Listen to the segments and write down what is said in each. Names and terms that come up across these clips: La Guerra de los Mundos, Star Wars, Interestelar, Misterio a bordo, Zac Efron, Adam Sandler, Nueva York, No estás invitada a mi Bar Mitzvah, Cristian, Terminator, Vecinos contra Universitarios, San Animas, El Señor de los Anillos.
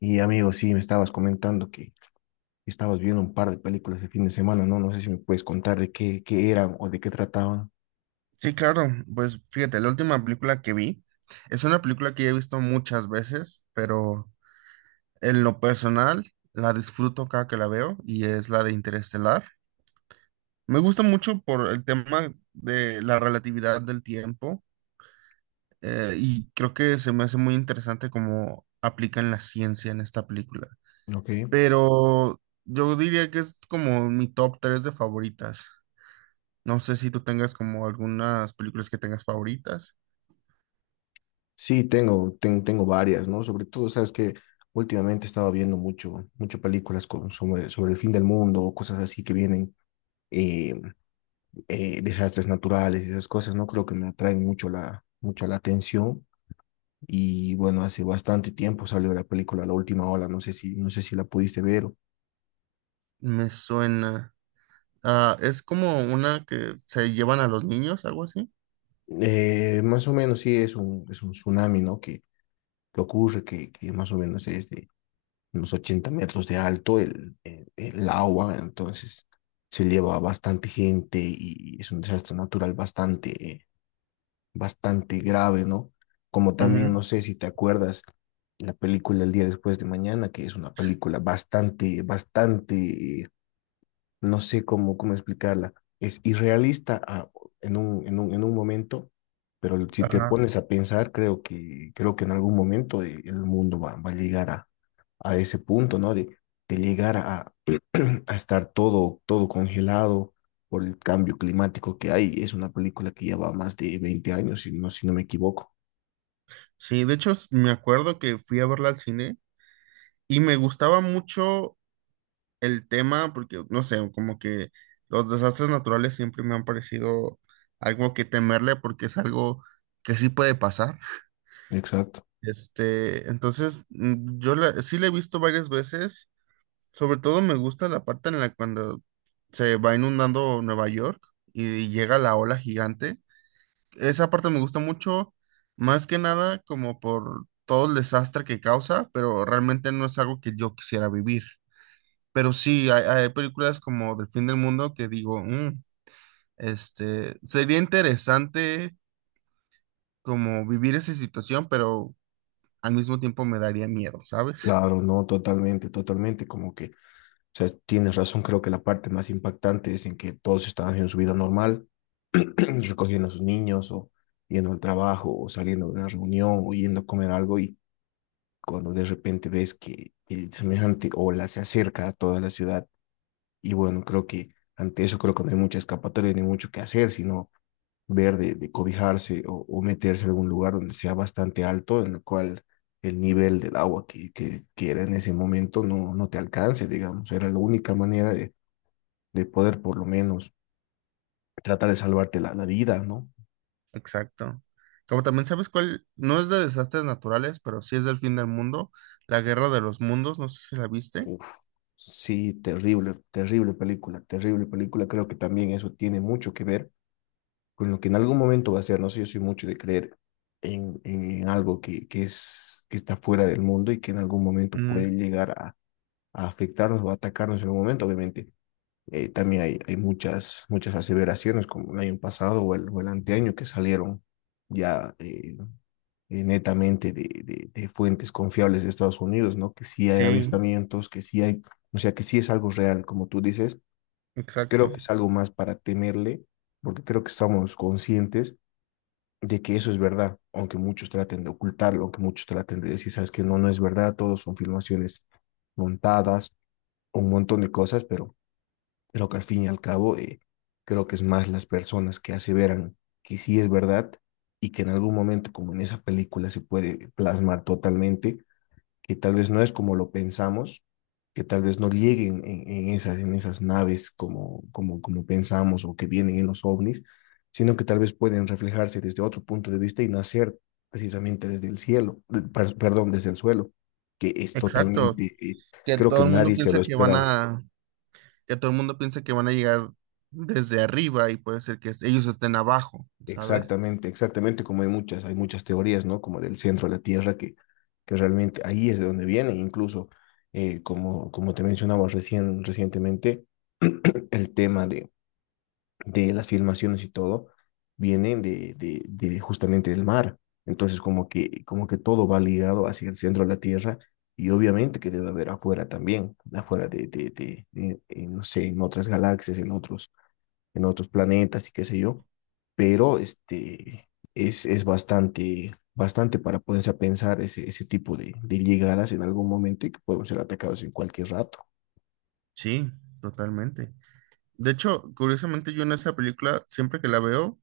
Y amigo, sí, me estabas comentando que estabas viendo un par de películas el fin de semana, ¿no? No sé si me puedes contar de qué eran o de qué trataban. Sí, claro. Pues fíjate, la última película que vi es una película que ya he visto muchas veces, pero en lo personal la disfruto cada que la veo y es la de Interestelar. Me gusta mucho por el tema de la relatividad del tiempo y creo que se me hace muy interesante cómo aplican la ciencia en esta película. Ok. Pero yo diría que es como mi top 3 de favoritas. No sé si tú tengas como algunas películas que tengas favoritas. Sí, tengo varias, ¿no? Sobre todo, sabes que últimamente estaba viendo mucho películas sobre el fin del mundo o cosas así que vienen, eh, desastres naturales, esas cosas, ¿no? Creo que me atraen mucho la atención. Y bueno, hace bastante tiempo salió la película La Última Ola, no sé si la pudiste ver. Me suena. Ah, es como una que se llevan a los niños, algo así. Más o menos sí es un tsunami, ¿no? Que ocurre, que más o menos es de unos 80 metros de alto el agua, entonces se lleva a bastante gente y es un desastre natural bastante, bastante grave, ¿no? Como también, Ujú. no sé si te acuerdas, la película El día después de mañana, que es una película bastante no sé cómo explicarla. Es irrealista en en un momento, pero si te Ajá. pones a pensar, creo que en algún momento el mundo va a llegar a ese punto, ¿no? De llegar a, a estar todo congelado por el cambio climático que hay. Es una película que lleva más de 20 años, si no me equivoco. Sí, de hecho me acuerdo que fui a verla al cine y me gustaba mucho el tema, porque no sé, como que los desastres naturales siempre me han parecido algo que temerle, porque es algo que sí puede pasar. Exacto. Este, entonces, sí la he visto varias veces, sobre todo me gusta la parte en la cuando se va inundando Nueva York y llega la ola gigante. Esa parte me gusta mucho, más que nada como por todo el desastre que causa, pero realmente no es algo que yo quisiera vivir. Pero sí, hay películas como Del fin del mundo que digo, "Mm, este, sería interesante como vivir esa situación, pero al mismo tiempo me daría miedo, ¿sabes?" Claro, no, totalmente, totalmente, como que, o sea, tienes razón, creo que la parte más impactante es en que todos están haciendo su vida normal, recogiendo a sus niños o yendo al trabajo o saliendo de una reunión o yendo a comer algo y cuando de repente ves que el semejante ola se acerca a toda la ciudad y bueno, creo que ante eso creo que no hay mucha escapatoria ni mucho que hacer, sino ver de cobijarse o meterse en algún lugar donde sea bastante alto, en el cual el nivel del agua que era en ese momento no te alcance, digamos, era la única manera de poder por lo menos tratar de salvarte la vida, ¿no? Exacto. Como también sabes cuál, no es de desastres naturales, pero sí es del fin del mundo, La Guerra de los Mundos, no sé si la viste. Uf, sí, terrible, terrible película, terrible película. Creo que también eso tiene mucho que ver con lo que en algún momento va a ser. No sé, yo soy mucho de creer en algo que está fuera del mundo y que en algún momento puede Ujú, llegar a afectarnos o a atacarnos en un momento. Obviamente, también hay muchas aseveraciones como el año pasado o o el anteaño que salieron ya netamente fuentes confiables de Estados Unidos, ¿no? Que sí hay sí, avistamientos, que sí hay, o sea, que sí es algo real, como tú dices. exacto. Creo que es algo más para temerle, porque creo que estamos conscientes de que eso es verdad, aunque muchos traten de ocultarlo, aunque muchos traten de decir, sabes que no, no es verdad, todos son filmaciones montadas, un montón de cosas, pero que al fin y al cabo creo que es más las personas que aseveran que sí es verdad y que en algún momento, como en esa película, se puede plasmar totalmente, que tal vez no es como lo pensamos, que tal vez no lleguen en esas naves como pensamos o que vienen en los ovnis, sino que tal vez pueden reflejarse desde otro punto de vista y nacer precisamente desde el cielo, perdón, desde el suelo, que es Exacto. totalmente, Que creo todo que el mundo nadie se piensa lo que van esperaba. a, que todo el mundo piensa que van a llegar desde arriba y puede ser que ellos estén abajo, ¿sabes? Exactamente, exactamente, como hay muchas teorías, ¿no? Como del centro de la Tierra, que realmente ahí es de donde viene, incluso, como te mencionaba recientemente, el tema de las filmaciones y todo vienen de justamente del mar. Entonces, como que todo va ligado hacia el centro de la Tierra y obviamente que debe haber afuera también, afuera no sé, en otras galaxias, en otros planetas y qué sé yo, pero este, es bastante para ponerse a pensar ese tipo de llegadas en algún momento y que podemos ser atacados en cualquier rato. Sí, totalmente. De hecho, curiosamente yo en esa película, siempre que la veo,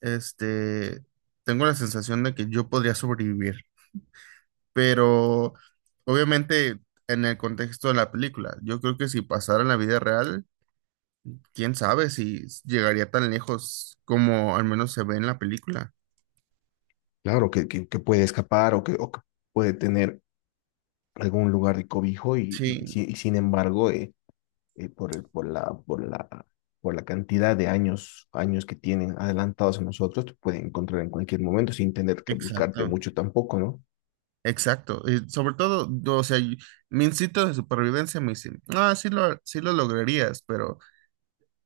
este, tengo la sensación de que yo podría sobrevivir, pero obviamente en el contexto de la película, yo creo que si pasara en la vida real, quién sabe si llegaría tan lejos como al menos se ve en la película. Claro, que puede escapar o o que puede tener algún lugar de cobijo y, Sí, y sin embargo, por, el- por la, por la, por la cantidad de años que tienen adelantados a nosotros, te pueden encontrar en cualquier momento sin tener que buscarte exacto. mucho tampoco, ¿no? Exacto. Y sobre todo, yo, o sea, mi instinto de supervivencia me dice, ah, sí lo lograrías, pero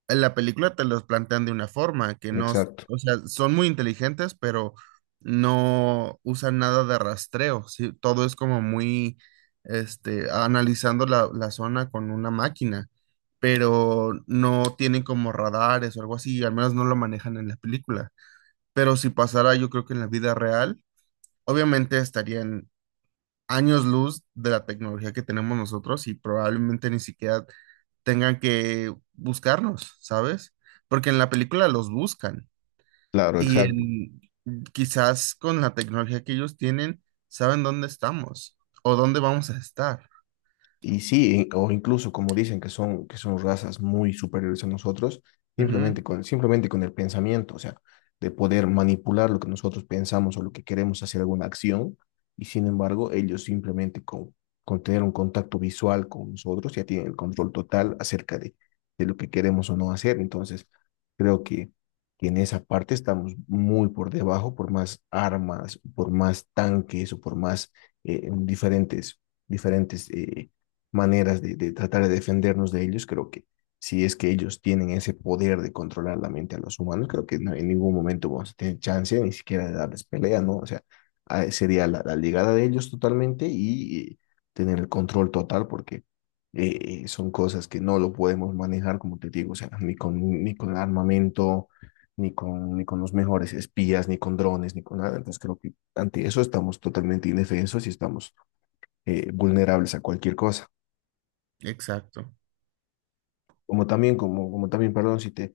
en la película te los plantean de una forma que no, Exacto, o sea, son muy inteligentes, pero no usan nada de rastreo, ¿sí? Todo es como muy, este, analizando la zona con una máquina, pero no tienen como radares o algo así, al menos no lo manejan en la película. Pero si pasara, yo creo que en la vida real, obviamente estarían años luz de la tecnología que tenemos nosotros y probablemente ni siquiera tengan que buscarnos, ¿sabes? Porque en la película los buscan claro, y exacto. en, quizás con la tecnología que ellos tienen, saben dónde estamos o dónde vamos a estar. Y sí, o incluso como dicen que son razas muy superiores a nosotros, Ujú. Simplemente con el pensamiento, o sea, de poder manipular lo que nosotros pensamos o lo que queremos hacer alguna acción, y sin embargo, ellos con tener un contacto visual con nosotros ya tienen el control total acerca de lo que queremos o no hacer. Entonces, creo que, que en esa parte estamos muy por debajo, por más armas, por más tanques o por más eh, diferentes, diferentes... maneras de tratar de defendernos de ellos. Creo que si es que ellos tienen ese poder de controlar la mente a los humanos, creo que no, en ningún momento vamos a tener chance ni siquiera de darles pelea, ¿no? O sea, sería la llegada de ellos totalmente y tener el control total porque son cosas que no lo podemos manejar, como te digo, o sea, ni con armamento, ni con los mejores espías, ni con drones, ni con nada. Entonces creo que ante eso estamos totalmente indefensos y estamos vulnerables a cualquier cosa. Exacto. Como también, como también, perdón,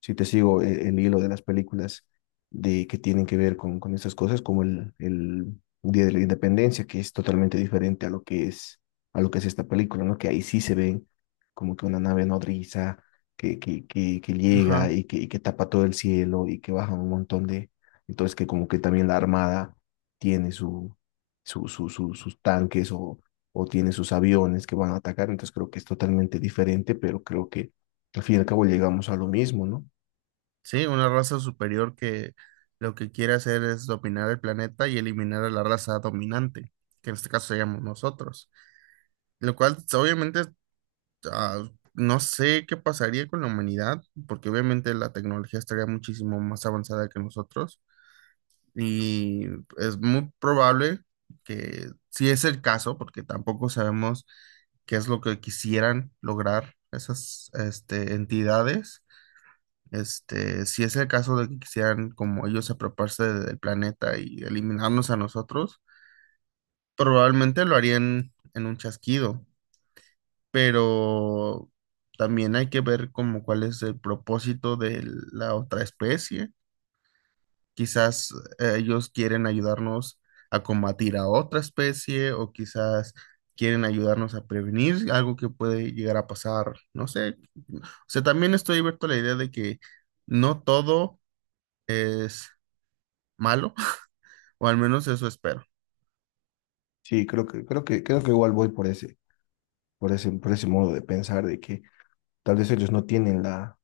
si te sigo hilo de las películas de, que tienen que ver con estas cosas, como el Día de la Independencia, que es totalmente diferente a lo que es, a lo que es esta película, ¿no? Que ahí sí se ven como que una nave nodriza que Ajá. llega y y que tapa todo el cielo y que baja un montón de... Entonces que como que también la Armada tiene sus tanques o tiene sus aviones que van a atacar, entonces creo que es totalmente diferente, pero creo que al fin y al cabo llegamos a lo mismo, ¿no? Sí, una raza superior que lo que quiere hacer es dominar el planeta y eliminar a la raza dominante, que en este caso seríamos nosotros. Lo cual, obviamente, ah, no sé qué pasaría con la humanidad, porque obviamente la tecnología estaría muchísimo más avanzada que nosotros y es muy probable que, si es el caso, porque tampoco sabemos qué es lo que quisieran lograr esas este, entidades, este, si es el caso de que quisieran como ellos apropiarse del planeta y eliminarnos a nosotros, probablemente lo harían en un chasquido. Pero también hay que ver como cuál es el propósito de la otra especie. Quizás ellos quieren ayudarnos a combatir a otra especie, o quizás quieren ayudarnos a prevenir algo que puede llegar a pasar, no sé. O sea, también estoy abierto a la idea de que no todo es malo, o al menos eso espero. Sí, creo que igual voy por por ese modo de pensar de que tal vez ellos no tienen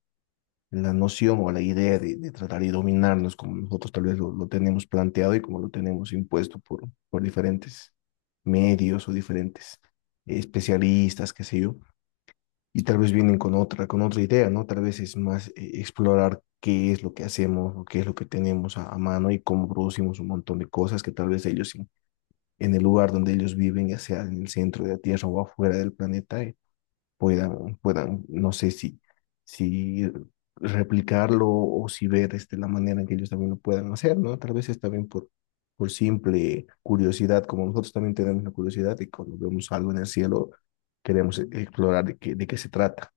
la noción o la idea de tratar de dominarnos como nosotros tal vez lo tenemos planteado y como lo tenemos impuesto por diferentes medios o diferentes especialistas, qué sé yo, y tal vez vienen con con otra idea, ¿no? Tal vez es más explorar qué es lo que hacemos o qué es lo que tenemos a mano y cómo producimos un montón de cosas que tal vez ellos en el lugar donde ellos viven, ya sea en el centro de la Tierra o afuera del planeta, puedan, no sé si, si replicarlo o si ver este, la manera en que ellos también lo puedan hacer, ¿no? Tal vez es también por simple curiosidad, como nosotros también tenemos la curiosidad y cuando vemos algo en el cielo queremos explorar de qué se trata.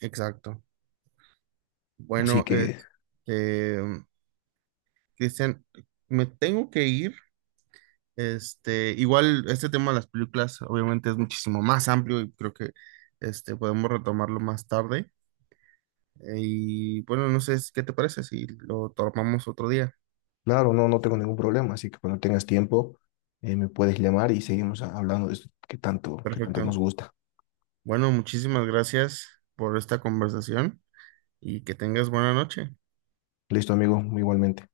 Exacto. Así Bueno, que, este, Cristian, me tengo que ir. Este, igual este tema de las películas obviamente es muchísimo más amplio y creo que este, podemos retomarlo más tarde. Y bueno, no sé es- qué te parece si lo tomamos otro día. claro, no, no tengo ningún problema, así que cuando tengas tiempo me puedes llamar y seguimos hablando de esto que tanto nos Perfecto. gusta. Bueno, muchísimas gracias por esta conversación y que tengas buena noche. Listo, amigo, igualmente.